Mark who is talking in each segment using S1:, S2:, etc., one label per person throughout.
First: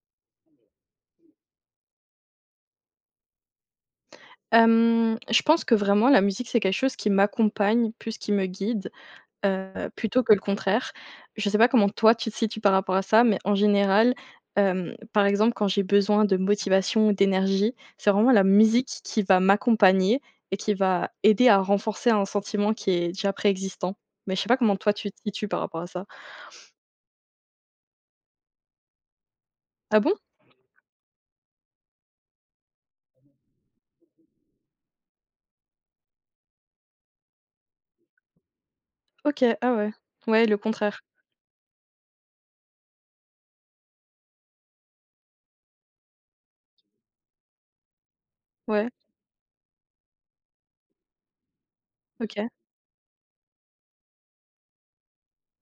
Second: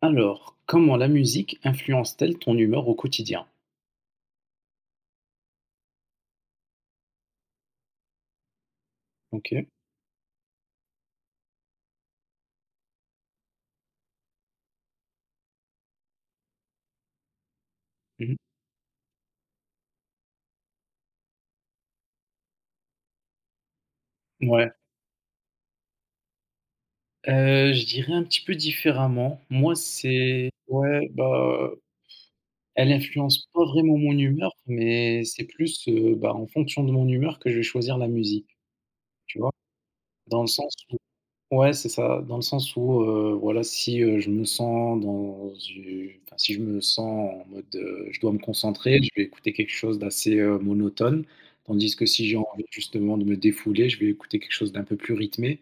S1: Alors, comment la musique influence-t-elle ton humeur au quotidien?
S2: Je pense que vraiment la musique, c'est quelque chose qui m'accompagne plus qu'il me guide,
S1: OK.
S2: plutôt que le contraire. Je sais pas comment toi tu te situes par rapport à ça, mais en général, par exemple, quand j'ai besoin de motivation ou d'énergie, c'est vraiment
S1: Mmh.
S2: la musique qui va m'accompagner et qui va aider à renforcer un sentiment qui est déjà préexistant. Mais je sais pas
S1: Ouais.
S2: comment toi tu te situes par rapport à ça.
S1: Je dirais un petit peu différemment. Moi,
S2: Ah bon?
S1: c'est ouais, bah, elle influence pas vraiment mon humeur, mais c'est plus, bah, en fonction de mon humeur que je vais choisir la musique, tu
S2: OK,
S1: vois?
S2: ah ouais.
S1: Dans
S2: Ouais,
S1: le
S2: le
S1: sens
S2: contraire.
S1: Ouais, c'est ça, dans le sens où, voilà, si, je me sens dans u enfin, si je me sens en mode, je dois me
S2: Ouais,
S1: concentrer, je vais écouter quelque chose d'assez, monotone. Tandis que si j'ai
S2: OK.
S1: envie justement de me défouler, je vais écouter quelque chose d'un peu plus rythmé, et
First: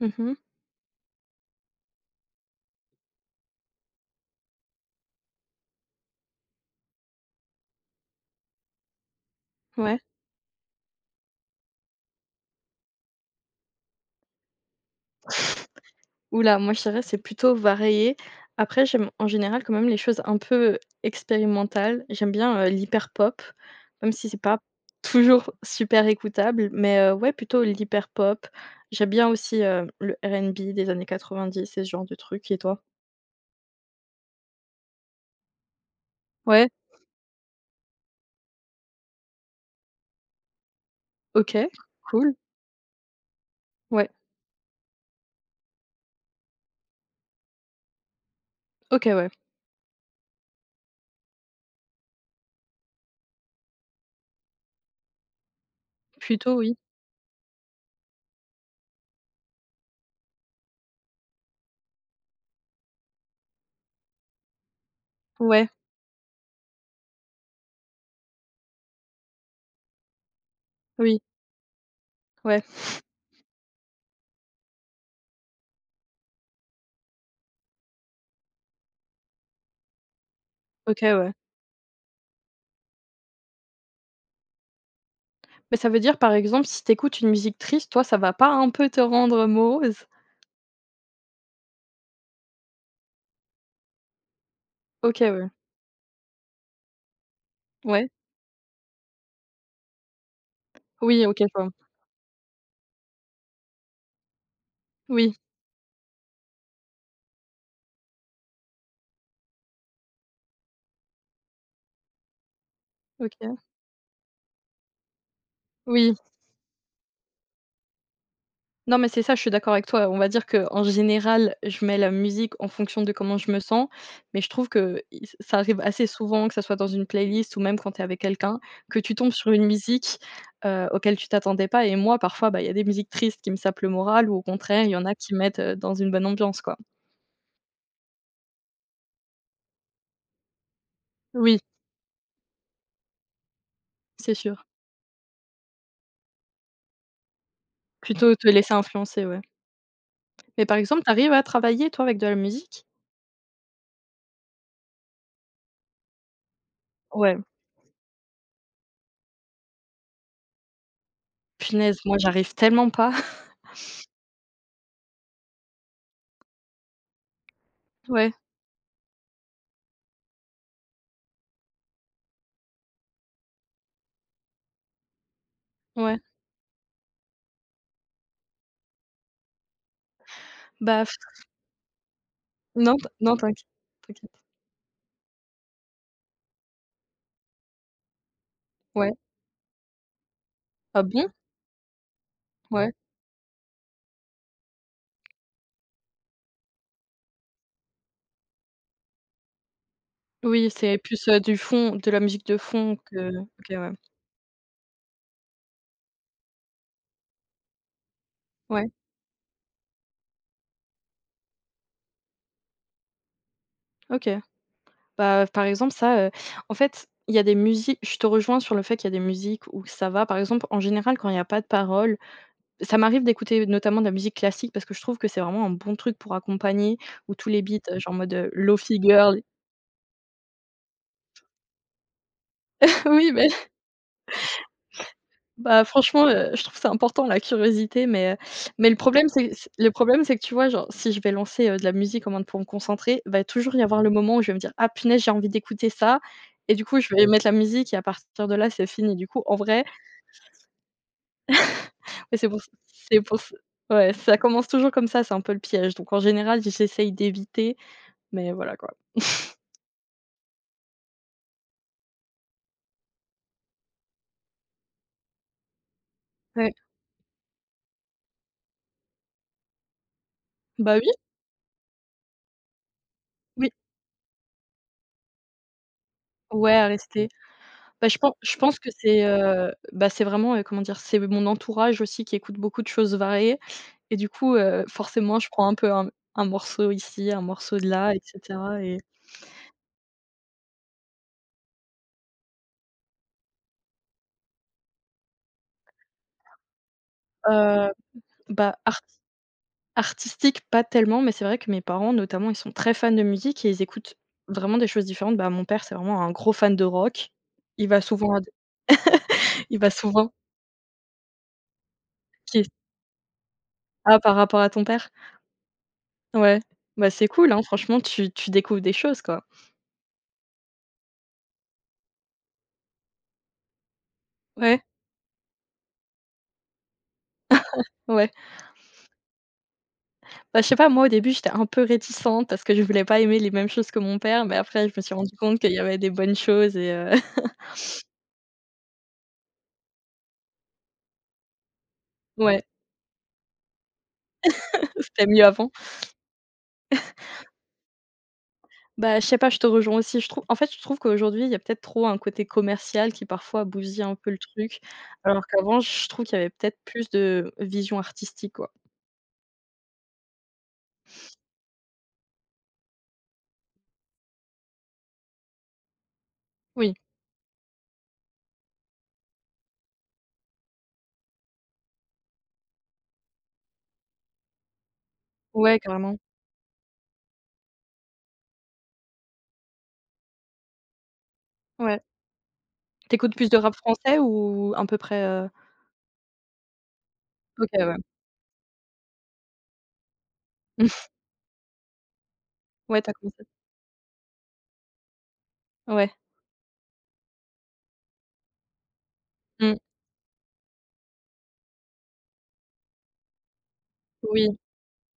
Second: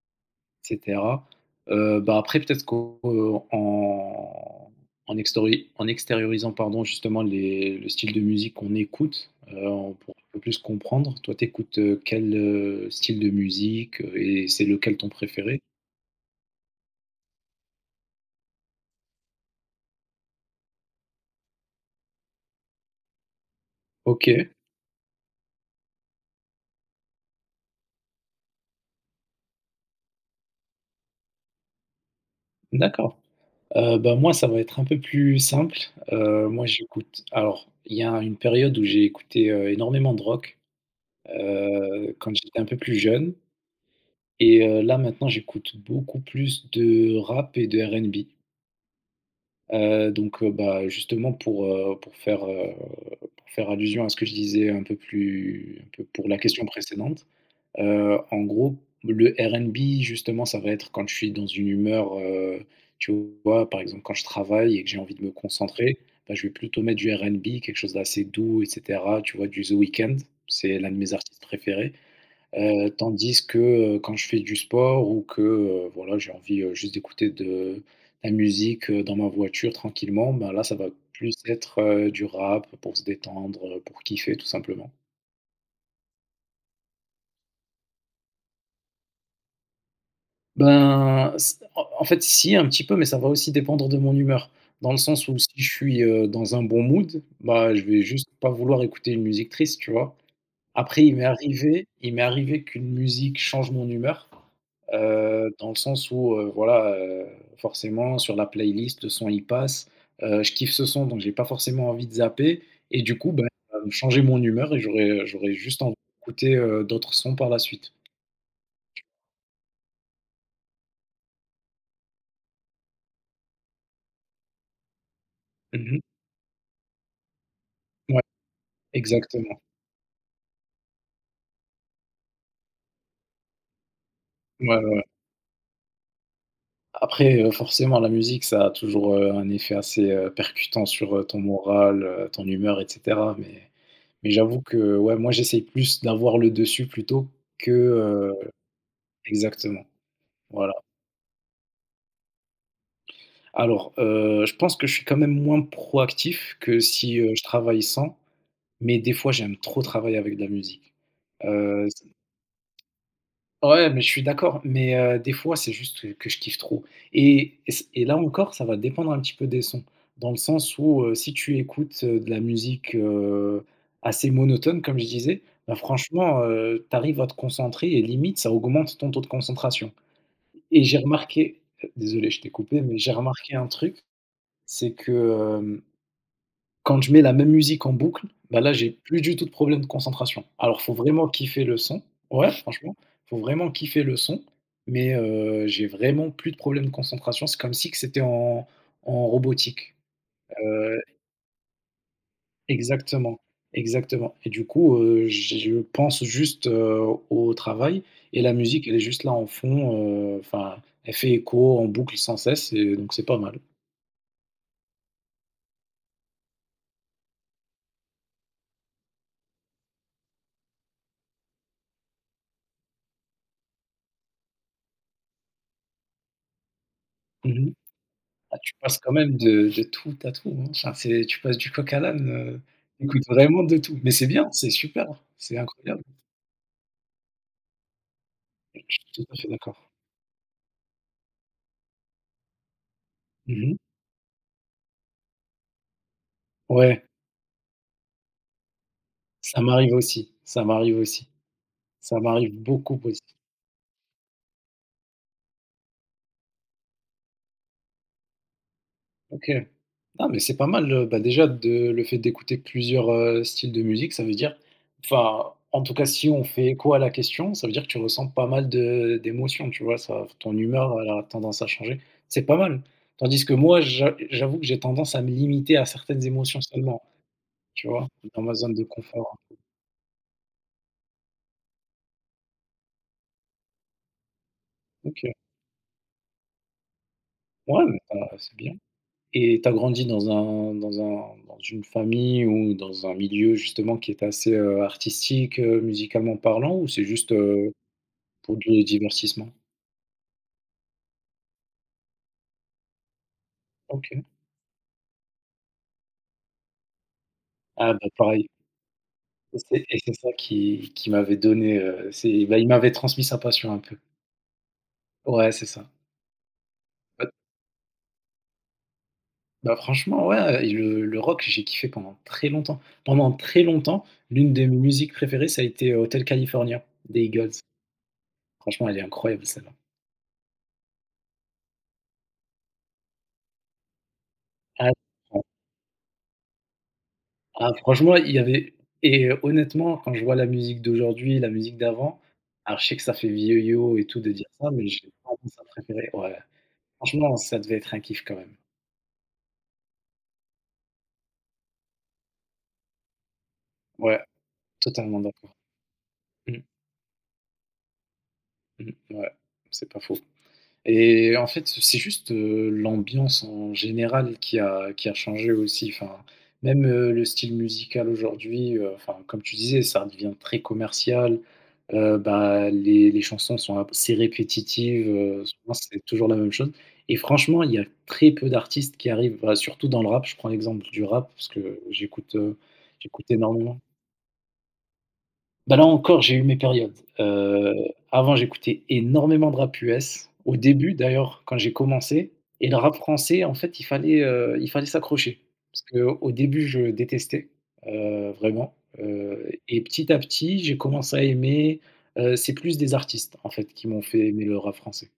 S2: Mmh.
S1: cetera. Bah, après peut-être qu'en en en extori en extériorisant, pardon, justement les le style de musique qu'on écoute, on
S2: Ouais.
S1: pourra un peu plus comprendre. Toi, t'écoutes écoutes, quel, style de musique, et c'est lequel ton préféré?
S2: Ouh là, moi je dirais c'est plutôt varié. Après j'aime en général quand même les choses un peu expérimentales. J'aime bien, l'hyper pop, même si c'est
S1: OK,
S2: pas toujours super écoutable, mais, ouais plutôt l'hyper pop. J'aime bien aussi, le R&B des années 90 et ce genre de trucs et toi?
S1: d'accord. Bah, moi, ça va être un peu plus simple. Moi,
S2: Ouais,
S1: j'écoute alors, il y a une période où j'ai écouté, énormément de rock,
S2: OK, cool.
S1: quand j'étais un peu plus jeune
S2: Ouais,
S1: et là, maintenant, j'écoute beaucoup plus de rap et de RnB.
S2: OK, ouais.
S1: Donc, bah, justement pour faire allusion à ce que je disais un peu pour la
S2: Plutôt
S1: question
S2: oui.
S1: précédente, en gros, le RnB justement, ça va être quand je suis dans une humeur, tu vois? Par exemple, quand je travaille et que j'ai envie de me
S2: Ouais,
S1: concentrer, bah, je vais plutôt mettre du RnB, quelque chose d'assez doux et cetera, tu vois? Du The Weeknd, c'est l'un de mes
S2: oui,
S1: artistes préférés.
S2: ouais,
S1: Tandis que, quand je fais du sport ou que, voilà, j'ai envie, juste d'écouter de la musique, dans ma voiture tranquillement, ben, là, ça va
S2: OK, ouais.
S1: plus être, du rap pour se détendre, pour kiffer tout simplement.
S2: Mais ça veut dire par exemple si t'écoutes une musique triste, toi ça va pas un peu te rendre morose?
S1: Ben, s en en fait, si un petit peu, mais ça va aussi dépendre de mon humeur. Dans le
S2: OK,
S1: sens où si
S2: ouais.
S1: je suis, dans un bon mood, bah, je vais
S2: Ouais.
S1: juste pas vouloir écouter une musique triste, tu vois? Après, il m'est
S2: Oui, OK, je vois.
S1: arrivé il m'est arrivé qu'une musique change mon humeur,
S2: Oui.
S1: dans le sens où, voilà, forcément sur la playlist, le son il passe, je kiffe ce son donc j'ai pas forcément envie de zapper et du coup, ben,
S2: OK.
S1: ça va me changer mon humeur et j'aurais juste envie
S2: Oui.
S1: d'écouter, d'autres sons par la suite.
S2: Non, mais c'est ça, je suis d'accord avec toi. On va dire que en général, je mets la musique en fonction de comment je me sens, mais je trouve que i ça arrive
S1: Mmh.
S2: assez souvent, que ça soit dans une playlist ou même quand tu es avec
S1: Ouais,
S2: quelqu'un, que tu tombes sur
S1: exactement.
S2: une musique, auquel tu t'attendais pas et moi, parfois, bah, il y a des musiques tristes qui me sapent le moral ou au
S1: Ouais,
S2: contraire,
S1: ouais,
S2: il y
S1: ouais.
S2: en a qui mettent, dans une bonne ambiance, quoi.
S1: Après, forcément la musique ça a toujours, un effet assez, percutant sur, ton
S2: Oui,
S1: moral, ton humeur et cetera, mais
S2: c'est
S1: j'avoue
S2: sûr.
S1: que, ouais, moi j'essaye plus d'avoir le dessus plutôt que,
S2: Plutôt te laisser influencer, ouais.
S1: exactement,
S2: Mais
S1: voilà.
S2: par exemple, t'arrives à travailler, toi, avec de la musique?
S1: Alors, je pense que je suis quand même moins proactif que si,
S2: Ouais.
S1: je travaille sans, mais des fois j'aime trop travailler avec de la musique. Heu
S2: Punaise, moi, j'arrive tellement pas.
S1: Ouais, mais je suis d'accord, mais des fois, c'est juste que je kiffe trop et là
S2: Ouais,
S1: encore, ça va dépendre un petit peu des sons. Dans le sens où, si tu écoutes, de la musique, assez monotone, comme je disais, bah,
S2: ouais.
S1: franchement, tu arrives à te concentrer et limite, ça augmente ton taux de concentration et j'ai
S2: Bah
S1: remarqué, désolé, je t'ai coupé, mais j'ai
S2: Non,
S1: remarqué un truc,
S2: t'inquiète.
S1: c'est que, hem quand je mets la même musique en boucle, bah, là, j'ai
S2: Ouais.
S1: plus du tout de problème de concentration. Alors, faut
S2: Ah
S1: vraiment
S2: bon?
S1: kiffer le son. Ouais,
S2: Ouais.
S1: franchement, faut vraiment kiffer le son, mais j'ai vraiment plus de problème de concentration. C'est comme si que c'était en robotique.
S2: Oui, c'est
S1: Heu,
S2: plus, du fond, de la musique de fond que
S1: Exactement,
S2: OK, ouais.
S1: exactement et du coup, je pense juste, au travail et la musique,
S2: Ouais,
S1: elle est juste là en fond, enfin, elle fait écho en boucle sans cesse et donc c'est pas mal.
S2: OK. Bah, par exemple, ça, en fait, il y a des musiques je te rejoins sur le fait qu'il y a des musiques où ça va. Par exemple, en général, quand il y a pas de paroles, ça m'arrive d'écouter notamment de la musique classique parce que je trouve que c'est vraiment un bon truc pour accompagner, ou tous les
S1: Mmh.
S2: beats, genre en mode,
S1: Ah, tu passes
S2: Lo-Fi
S1: quand même
S2: Girl.
S1: de tout à tout, hein. Enfin, c'est tu passes du coq à l'âne, tu
S2: Oui, beh
S1: vraiment de tout. Mais c'est bien, c'est super, c'est
S2: Bah,
S1: incroyable.
S2: franchement, je trouve c'est important la curiosité,
S1: Je
S2: mais
S1: suis tout à fait d'accord.
S2: le problème c'est que tu vois, genre, si je vais lancer, de la musique en mode pour me concentrer, va toujours
S1: Mmh.
S2: y avoir le moment où je vais me dire: «Ah punaise, j'ai envie d'écouter ça» et du coup,
S1: Ouais,
S2: je vais mettre la musique et à partir de là, c'est fini. Du coup, en
S1: ça
S2: vrai,
S1: m'arrive aussi, ça m'arrive aussi. Ça
S2: ouais,
S1: m'arrive beaucoup
S2: c'est
S1: aussi.
S2: pour ç ouais, ça commence toujours comme ça, c'est un peu le piège. Donc en général, j'essaye d'éviter, mais voilà quoi. Ouais.
S1: OK. Ah, mais c'est pas mal, bah, déjà de le fait d'écouter plusieurs, styles de musique, ça veut dire enfin, en tout cas, si on fait écho à la question, ça veut dire que tu ressens pas mal de d'émotions, tu vois? Ça ton
S2: Bah
S1: humeur, elle
S2: oui,
S1: a tendance à changer. C'est pas mal. Tandis que
S2: oui.
S1: moi, j'avoue que j'ai tendance à me limiter à certaines émotions
S2: Ouais, à
S1: seulement,
S2: rester.
S1: tu vois?
S2: Bah,
S1: Dans ma
S2: je
S1: zone
S2: pense
S1: de
S2: que c'est,
S1: confort.
S2: bah, c'est vraiment, comment dire? C'est mon entourage aussi qui écoute beaucoup de choses variées. Et du coup,
S1: OK.
S2: forcément, je prends un peu un morceau ici, un morceau
S1: Ouais,
S2: de
S1: mais,
S2: là et
S1: c'est bien.
S2: cetera et
S1: Et tu as grandi dans un dans un dans une famille ou dans un milieu justement qui est assez, artistique, musicalement parlant ou c'est juste,
S2: heu,
S1: pour
S2: bah,
S1: du divertissement?
S2: artistique, pas tellement, mais c'est vrai que mes parents, notamment, ils sont très fans de musique et ils écoutent
S1: OK.
S2: vraiment des choses différentes. Bah, mon père, c'est vraiment un gros fan de rock. Il
S1: Ah
S2: va
S1: bah,
S2: souvent à d
S1: pareil et
S2: il
S1: c'est
S2: va
S1: et c'est ça
S2: souvent
S1: qui m'avait donné, c'est bah,
S2: qui
S1: il
S2: est
S1: m'avait transmis sa passion un peu.
S2: ah, par rapport à ton père?
S1: Ouais, c'est ça.
S2: Ouais. Bah, c'est
S1: Bah
S2: cool, hein, franchement, tu découvres des choses, quoi.
S1: bah, franchement, ouais et le rock, j'ai kiffé pendant très longtemps. Pendant très longtemps, l'une de mes
S2: Ouais,
S1: musiques préférées, ça a été, Hotel California des Eagles.
S2: ouais.
S1: Franchement, elle est incroyable celle-là.
S2: Bah, je sais pas, moi, au début, j'étais un peu réticente parce que je voulais pas aimer les mêmes choses que mon père, mais après, je me suis rendue
S1: Ah.
S2: compte qu'il y avait des bonnes choses et
S1: Ah, franchement, il y avait et honnêtement, quand je vois la musique d'aujourd'hui, la musique d'avant,
S2: ouais.
S1: alors je sais que ça fait vieillot et tout de dire ça, mais j'ai
S2: C'était
S1: pas
S2: mieux
S1: mon ça
S2: avant.
S1: préféré. Ouais, franchement, ça devait être un kiff quand même.
S2: Bah, je sais pas, je te rejoins aussi. Je trouve en fait, je trouve qu'aujourd'hui, il y a peut-être trop un côté commercial qui parfois bousille un
S1: Ouais,
S2: peu le truc,
S1: totalement
S2: alors
S1: d'accord.
S2: qu'avant, je trouve qu'il y avait
S1: Mmh,
S2: peut-être plus de vision artistique, quoi.
S1: mmh, ouais, c'est pas faux. Et en fait, c'est juste, l'ambiance en général qui a changé aussi. Enfin, même,
S2: Oui,
S1: le style musical aujourd'hui, enfin, comme tu disais, ça devient très commercial. Bah, les chansons sont assez répétitives, souvent
S2: ouais,
S1: c'est
S2: carrément.
S1: toujours la même chose et franchement, il y a très peu d'artistes qui arrivent, bah, surtout dans le rap. Je prends l'exemple du rap parce que
S2: Ouais.
S1: j'écoute, heu, j'écoute
S2: T'écoutes plus de rap
S1: énormément.
S2: français ou à peu près,
S1: Bah, là encore, j'ai eu mes périodes.
S2: OK,
S1: Heu,
S2: ouais.
S1: Avant, j'écoutais énormément de rap US. Au début d'ailleurs, quand j'ai commencé et le rap
S2: Ouais, t'as
S1: français,
S2: as
S1: en fait, il fallait s'accrocher. Parce que
S2: ouais,
S1: au début, je détestais, vraiment,
S2: mmh,
S1: et petit à petit, j'ai commencé à aimer, c'est plus des artistes, en fait, qui m'ont fait aimer
S2: oui.
S1: le rap français.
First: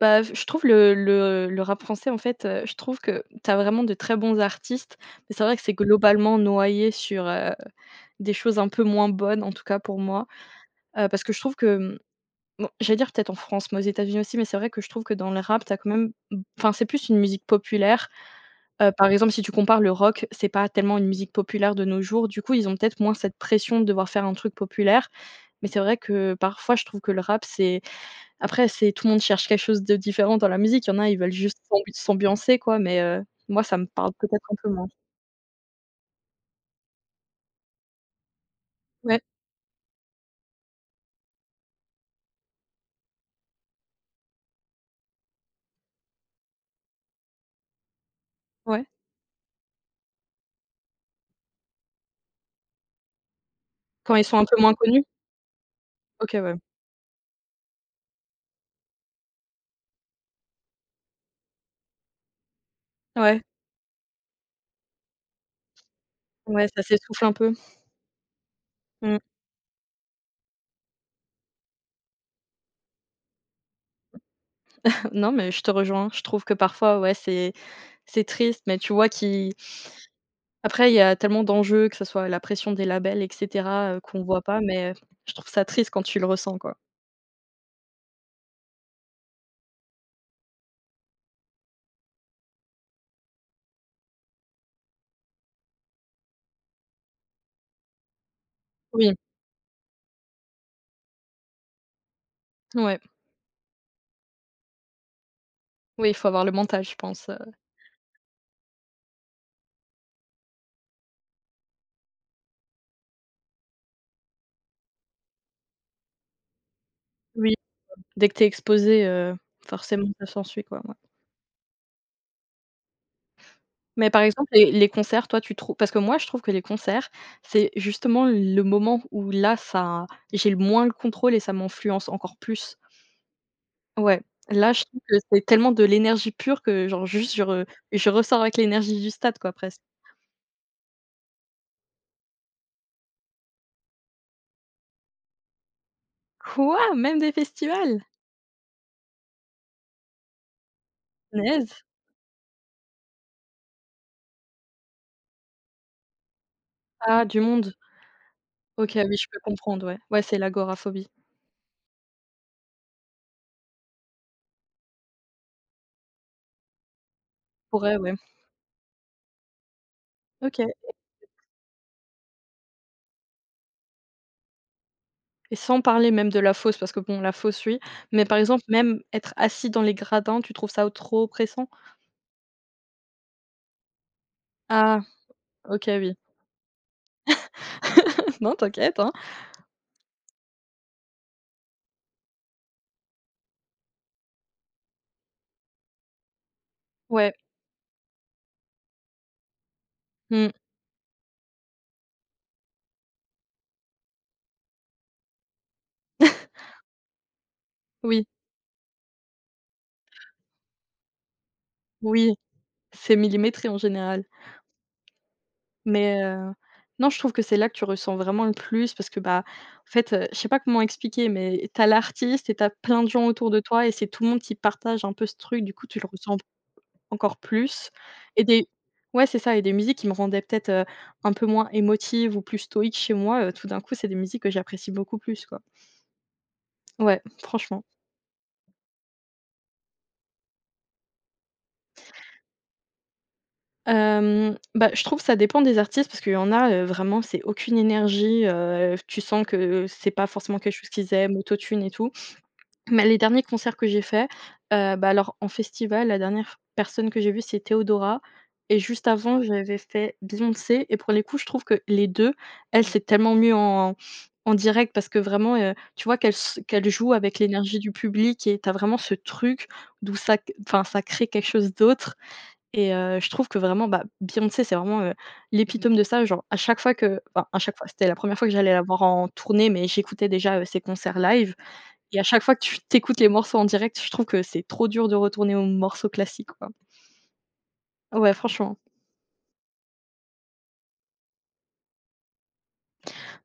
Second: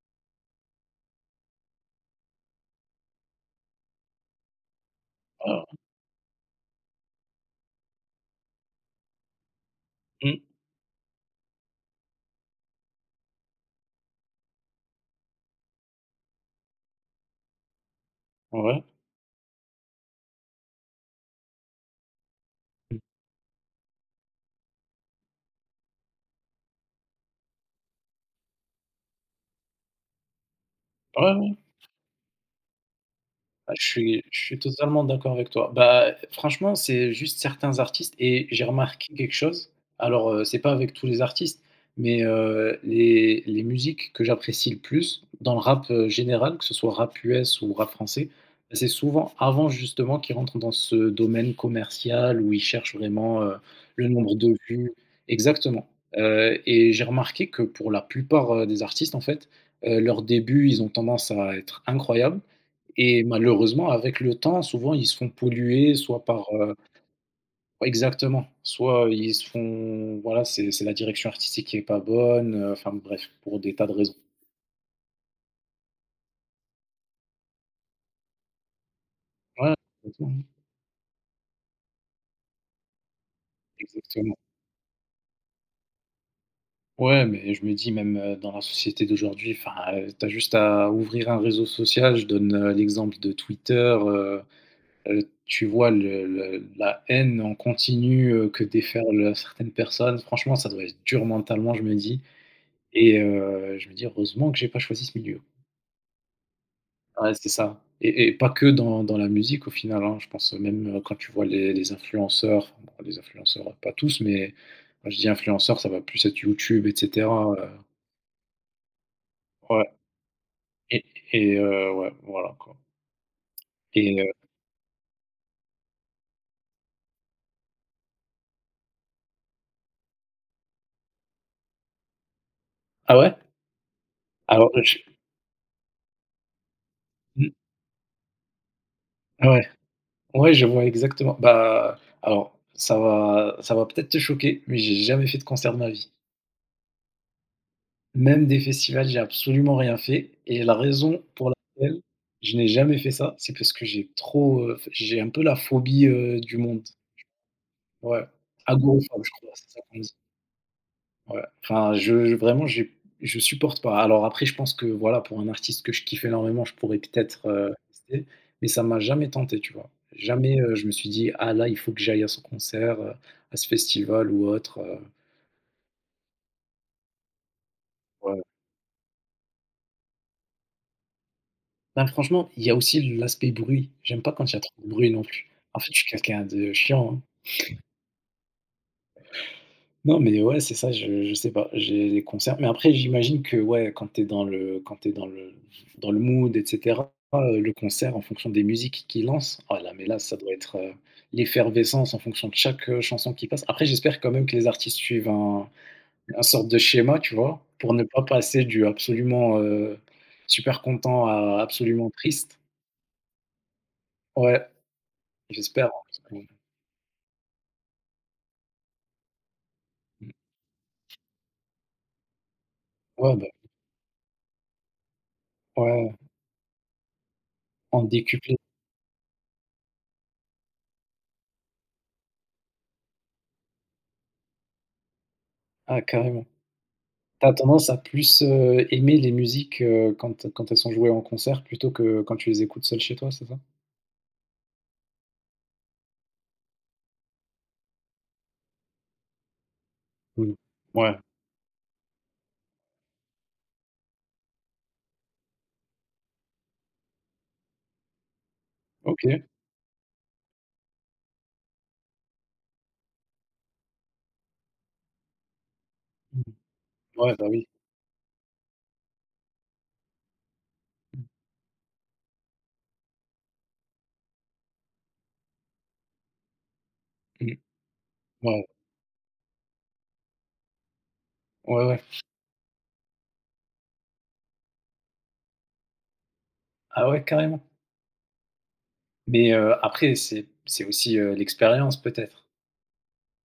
S2: Bah, je trouve le rap français, en fait, je trouve que t'as vraiment de très bons artistes, mais c'est vrai que
S1: Voilà.
S2: c'est globalement noyé sur, des choses un peu moins bonnes, en tout cas pour moi.
S1: Mmh.
S2: Parce que je trouve que, mmh, bon, j'allais dire peut-être en France, mais aux États-Unis aussi, mais c'est vrai que je trouve que dans le rap, t'as quand même mmh, enfin, c'est plus une musique populaire.
S1: Ouais.
S2: Par exemple, si tu compares le rock, c'est pas tellement une musique populaire de nos jours. Du coup, ils ont
S1: Mmh.
S2: peut-être moins cette pression de devoir faire un truc populaire. Mais c'est vrai que parfois, je trouve que le rap, c'est après, c'est tout le monde cherche quelque chose de différent dans la musique. Il y en a, ils
S1: Ouais,
S2: veulent
S1: ouais.
S2: juste s'ambiancer, quoi, mais moi,
S1: Ah,
S2: ça
S1: je
S2: me parle
S1: suis je
S2: peut-être un
S1: suis
S2: peu moins.
S1: totalement d'accord avec toi. Bah, franchement, c'est juste certains artistes et j'ai remarqué
S2: Ouais,
S1: quelque chose. Alors, c'est pas avec tous les artistes, mais les musiques que j'apprécie le plus dans le rap, général, que ce soit rap US ou rap français, bah,
S2: ouais.
S1: c'est souvent avant justement qu'ils rentrent dans ce domaine commercial où ils cherchent vraiment, le
S2: Quand ils
S1: nombre
S2: sont un
S1: de
S2: peu moins
S1: vues,
S2: connus?
S1: exactement,
S2: OK, ouais.
S1: et j'ai remarqué que pour la plupart, des artistes, en fait, leurs débuts, ils ont tendance à être incroyables et
S2: Ouais,
S1: malheureusement, avec le temps, souvent, ils se font polluer soit par,
S2: ouais, ça s'essouffle un peu.
S1: exactement, soit
S2: Mmh.
S1: ils se font voilà, c'est la direction artistique qui est pas bonne, enfin bref, pour des tas de raisons.
S2: Non, mais je te rejoins. Je trouve que parfois, ouais, c'est triste, mais tu vois qui
S1: Ouais, complètement,
S2: après, il y a tellement d'enjeux, que ce soit la pression des labels et cetera, qu'on
S1: exactement.
S2: voit pas, mais je trouve ça triste quand tu le ressens, quoi.
S1: Ouais, mais je me dis même, dans la société d'aujourd'hui, enfin, tu juste à ouvrir un réseau social. Je donne, l'exemple de Twitter, heu tu vois le la haine en continu, que
S2: Oui,
S1: déferlent certaines personnes. Franchement, ça doit être dur mentalement, je me dis.
S2: ouais,
S1: Et je me dis: «Heureusement que j'ai pas choisi ce milieu».
S2: oui, il faut avoir le mental, je pense,
S1: Ouais, c'est ça et pas que dans la musique au final, hein. Je pense même, quand tu vois les influenceurs, enfin, bon les influenceurs, pas tous, mais quand je dis influenceurs, ça va plus être YouTube et cetera,
S2: oui, dès que t'es exposé,
S1: ouais
S2: forcément ça s'ensuit, quoi, ouais.
S1: et et ouais, voilà quoi
S2: Mais
S1: et
S2: par exemple, les concerts, toi, tu trouves parce que moi, je trouve que les concerts, c'est justement le moment où là, ça j'ai le moins le contrôle et ça m'influence encore plus.
S1: ah ouais?
S2: Ouais,
S1: Alors
S2: là je
S1: je
S2: trouve que c'est tellement de l'énergie pure que genre juste
S1: Mmh,
S2: je ressors avec l'énergie du stade quoi
S1: ouais,
S2: presque.
S1: ouais, je vois exactement. Bah, alors ça va peut-être te choquer, mais j'ai jamais fait de concert de ma vie.
S2: Quoi? Même des festivals?
S1: Même des festivals, j'ai absolument rien fait et la raison pour
S2: Punaise!
S1: laquelle je n'ai jamais fait ça, c'est parce que j'ai un peu la phobie, du monde.
S2: Ah du monde.
S1: Ouais,
S2: OK, ah oui
S1: agoraphobe,
S2: je
S1: je
S2: peux
S1: crois, c'est ça
S2: comprendre ouais.
S1: qu'on dit.
S2: Ouais c'est l'agoraphobie.
S1: Ouais, enfin, je vraiment, j'ai je supporte pas. Alors après, je pense que, voilà, pour un artiste que je kiffe énormément, je pourrais peut-être,
S2: Pourrait, ouais.
S1: tester, mais ça m'a jamais tenté, tu vois? Jamais,
S2: OK
S1: je me suis dit: «Ah là, il faut que j'aille à son concert, à ce festival ou autre»,
S2: et sans parler même de la fosse parce que bon la fosse oui, mais par
S1: ouais.
S2: exemple même être assis dans les gradins, tu trouves ça trop oppressant?
S1: Ben, franchement, il y a aussi l'aspect bruit. J'aime pas quand il y a trop de
S2: Ah
S1: bruit non plus. En
S2: OK
S1: fait, je suis
S2: oui.
S1: quelqu'un de chiant, hein.
S2: Non t'inquiète, hein.
S1: Non, mais ouais, c'est ça, je sais pas, j'ai les concerts mais après j'imagine que, ouais, quand t'es dans le quand t'es dans le mood et cetera,
S2: Ouais.
S1: le concert en fonction des musiques qu'ils lancent, oh là, mais là, ça
S2: Mmh.
S1: doit être, l'effervescence en fonction de chaque, chanson qui passe. Après, j'espère quand même que les artistes suivent un sorte de schéma, tu vois? Pour ne pas
S2: Oui,
S1: passer du absolument, super content à absolument
S2: oui,
S1: triste.
S2: c'est millimétré en général.
S1: Ouais, j'espère, hein, parce
S2: Mais non, je trouve que c'est là que tu ressens vraiment le plus parce que, bah, en fait,
S1: que.
S2: je sais pas comment expliquer, mais t'as l'artiste et t'as plein de gens
S1: Ouais, bah,
S2: autour de toi et c'est tout le monde qui partage un peu ce truc, du coup, tu le
S1: ouais,
S2: ressens encore plus
S1: en
S2: et
S1: décuplé.
S2: des ouais, c'est ça et des musiques qui me rendaient peut-être, un peu moins émotive ou plus stoïque chez moi, tout d'un coup, c'est des musiques que j'apprécie beaucoup plus, quoi.
S1: Ah carrément.
S2: Ouais,
S1: Tu as
S2: franchement.
S1: tendance à plus, aimer les musiques, quand elles sont jouées en concert plutôt que quand tu les écoutes seul chez toi, c'est ça?
S2: Bah, je trouve que ça dépend des artistes parce qu'il y en a, vraiment, c'est aucune énergie, tu sens que c'est pas
S1: Mmh.
S2: forcément quelque chose qu'ils
S1: Ouais,
S2: aiment, autotune et tout. Mais les derniers concerts que j'ai faits, bah, alors en festival, la dernière personne que j'ai vue, c'est Theodora et juste avant,
S1: OK.
S2: j'avais fait Beyoncé et pour les coups, je trouve que les 2, elle, Mmh. c'est tellement mieux en en direct parce que vraiment, tu vois
S1: Mmh.
S2: qu'elle joue
S1: Ouais,
S2: avec
S1: bah, oui.
S2: l'énergie du public et tu as vraiment ce truc d'où ça c enfin, ça crée quelque chose d'autre et je trouve que vraiment, bah, Beyoncé, c'est vraiment, Mmh. l'épitome de ça. Genre à chaque fois que enfin,
S1: Mmh.
S2: à chaque fois, c'était la première fois que
S1: Ouais,
S2: j'allais la voir en tournée, mais j'écoutais déjà, ses concerts live
S1: ouais, ouais.
S2: et à chaque fois que tu t'écoutes les morceaux en direct, je trouve que c'est trop dur de retourner aux morceaux classiques, quoi.
S1: Ah ouais, carrément.
S2: Ouais, franchement.
S1: Mais, après c'est aussi, l'expérience peut-être?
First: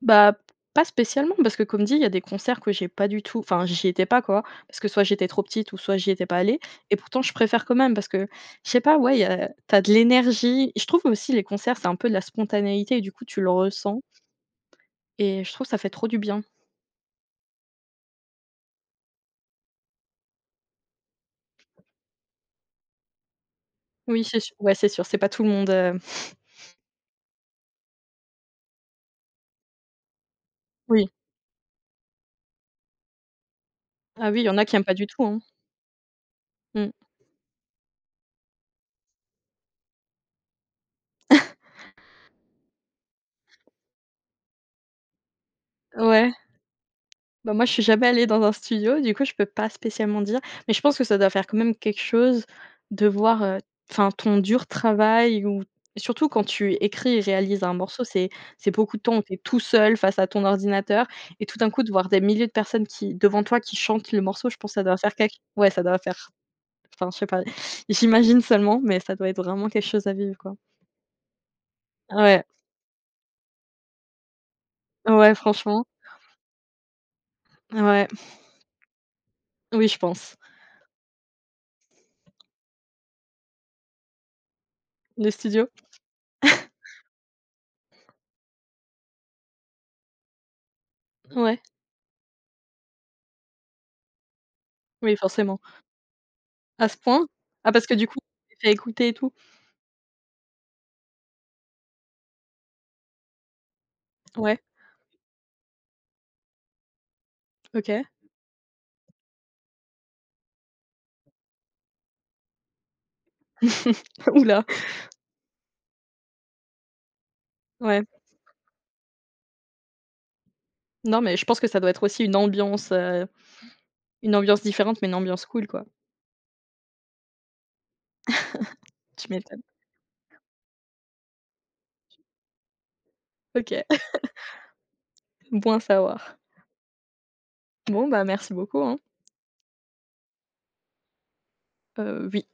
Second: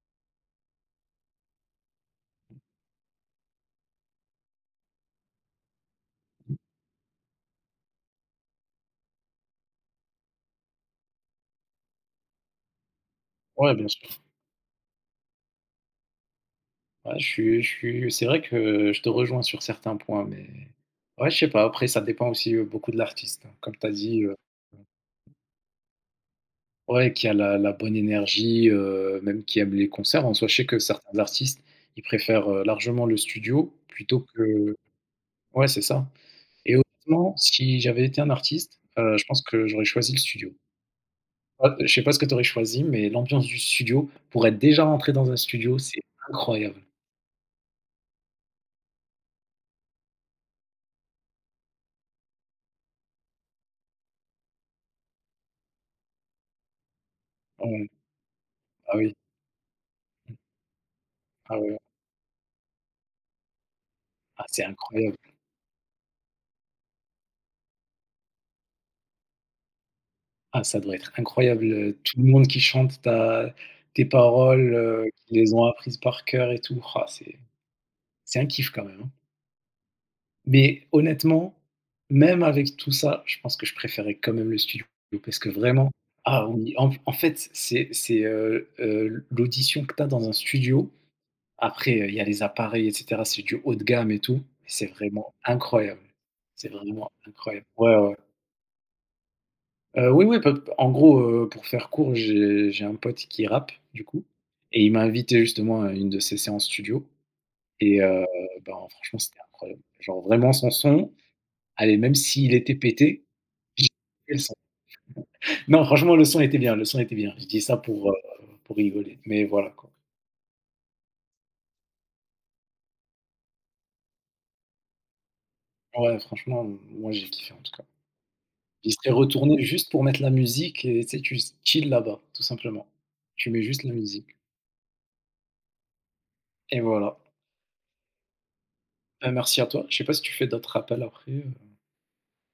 S2: Bah, pas spécialement parce que comme dit, il y a des concerts que j'ai pas du tout enfin, j'y étais pas, quoi, parce que soit j'étais trop petite ou soit j'y étais pas allée et pourtant je préfère quand même parce que je sais pas, ouais, il y a tu de l'énergie. Je trouve aussi les concerts, c'est un peu de la spontanéité et du coup, tu le
S1: Ouais, bien
S2: ressens
S1: sûr.
S2: et je trouve ça fait trop du bien.
S1: Ouais, je suis c'est vrai que je te rejoins sur certains points, mais ouais, je sais pas, après ça dépend aussi, beaucoup de l'artiste, hein. Comme tu as dit,
S2: Oui, c'est sûr. Ouais, c'est sûr, c'est pas tout le monde,
S1: ouais, qui a la bonne énergie, même qui aime les concerts. En soi, je sais que
S2: oui.
S1: certains artistes, ils préfèrent, largement le studio plutôt
S2: Ah oui, il y en a
S1: que,
S2: qui aiment pas du tout, hein.
S1: ouais, c'est ça et
S2: Mmh.
S1: honnêtement, si j'avais été un artiste, je pense que j'aurais choisi le studio. Ah, je sais pas ce que tu aurais choisi, mais l'ambiance du studio, pour être déjà rentré dans un studio, c'est
S2: Ouais.
S1: incroyable.
S2: Bah, moi, je suis jamais allée dans un studio, du coup, je peux pas spécialement dire, mais je pense que ça doit faire quand même quelque chose de voir, enfin, ton dur travail ou surtout quand tu écris et réalises un
S1: Ouais,
S2: morceau, c'est
S1: ah
S2: beaucoup de
S1: oui,
S2: temps où tu es tout seul face à ton ordinateur et
S1: ah
S2: tout d'un
S1: ouais,
S2: coup, de voir des milliers de personnes qui devant toi, qui chantent le
S1: ah
S2: morceau, je
S1: c'est
S2: pense que ça doit faire
S1: incroyable.
S2: quelque ouais, ça doit faire enfin, je sais pas, j'imagine seulement, mais ça doit être vraiment quelque chose à vivre, quoi.
S1: Ah ça doit être incroyable, tout le
S2: Ouais,
S1: monde qui chante ta tes paroles,
S2: ouais,
S1: qui les ont
S2: franchement,
S1: apprises par cœur et tout. Ah c'est
S2: ouais,
S1: un kiff quand même, hein.
S2: oui, je pense.
S1: Mais honnêtement, même avec tout ça, je pense que je préférais quand même le studio
S2: Le
S1: parce que
S2: studio?
S1: vraiment, ah oui, en fait, c'est l'audition que tu as dans un studio.
S2: Ouais,
S1: Après, il y a les appareils et cetera, c'est du haut de gamme et tout. C'est
S2: oui,
S1: vraiment
S2: forcément.
S1: incroyable. C'est
S2: À ce
S1: vraiment
S2: point?
S1: incroyable.
S2: Ah parce que
S1: Ouais,
S2: du
S1: ouais.
S2: coup, tu t'es fait écouter et tout?
S1: Oui, oui, pop en gros, pour faire court, j'ai un pote qui rappe, du coup
S2: Ouais,
S1: et il m'a invité justement à une de ses séances studio et
S2: OK.
S1: ben, franchement, c'était incroyable. Genre vraiment son son Allez, même s'il était pété, j'ai kiffé le
S2: Ouh
S1: son.
S2: là,
S1: Non, franchement, le son était bien, le son était bien. Je dis ça
S2: ouais.
S1: pour rigoler, mais voilà, quoi.
S2: Non mais je pense que ça doit être aussi une ambiance différente, mais une ambiance cool, quoi.
S1: Ouais, franchement, moi, j'ai kiffé, en tout cas. J'y serais
S2: Tu
S1: retourné
S2: m'étonnes.
S1: juste pour mettre la musique et tu sais, tu s chill là-bas, tout simplement. Tu mets juste
S2: OK,
S1: la musique
S2: bon à savoir.
S1: et voilà.
S2: Bon, bah, merci beaucoup, hein.
S1: Bah, merci à toi. Je sais pas si tu fais d'autres rappels après?
S2: Oui.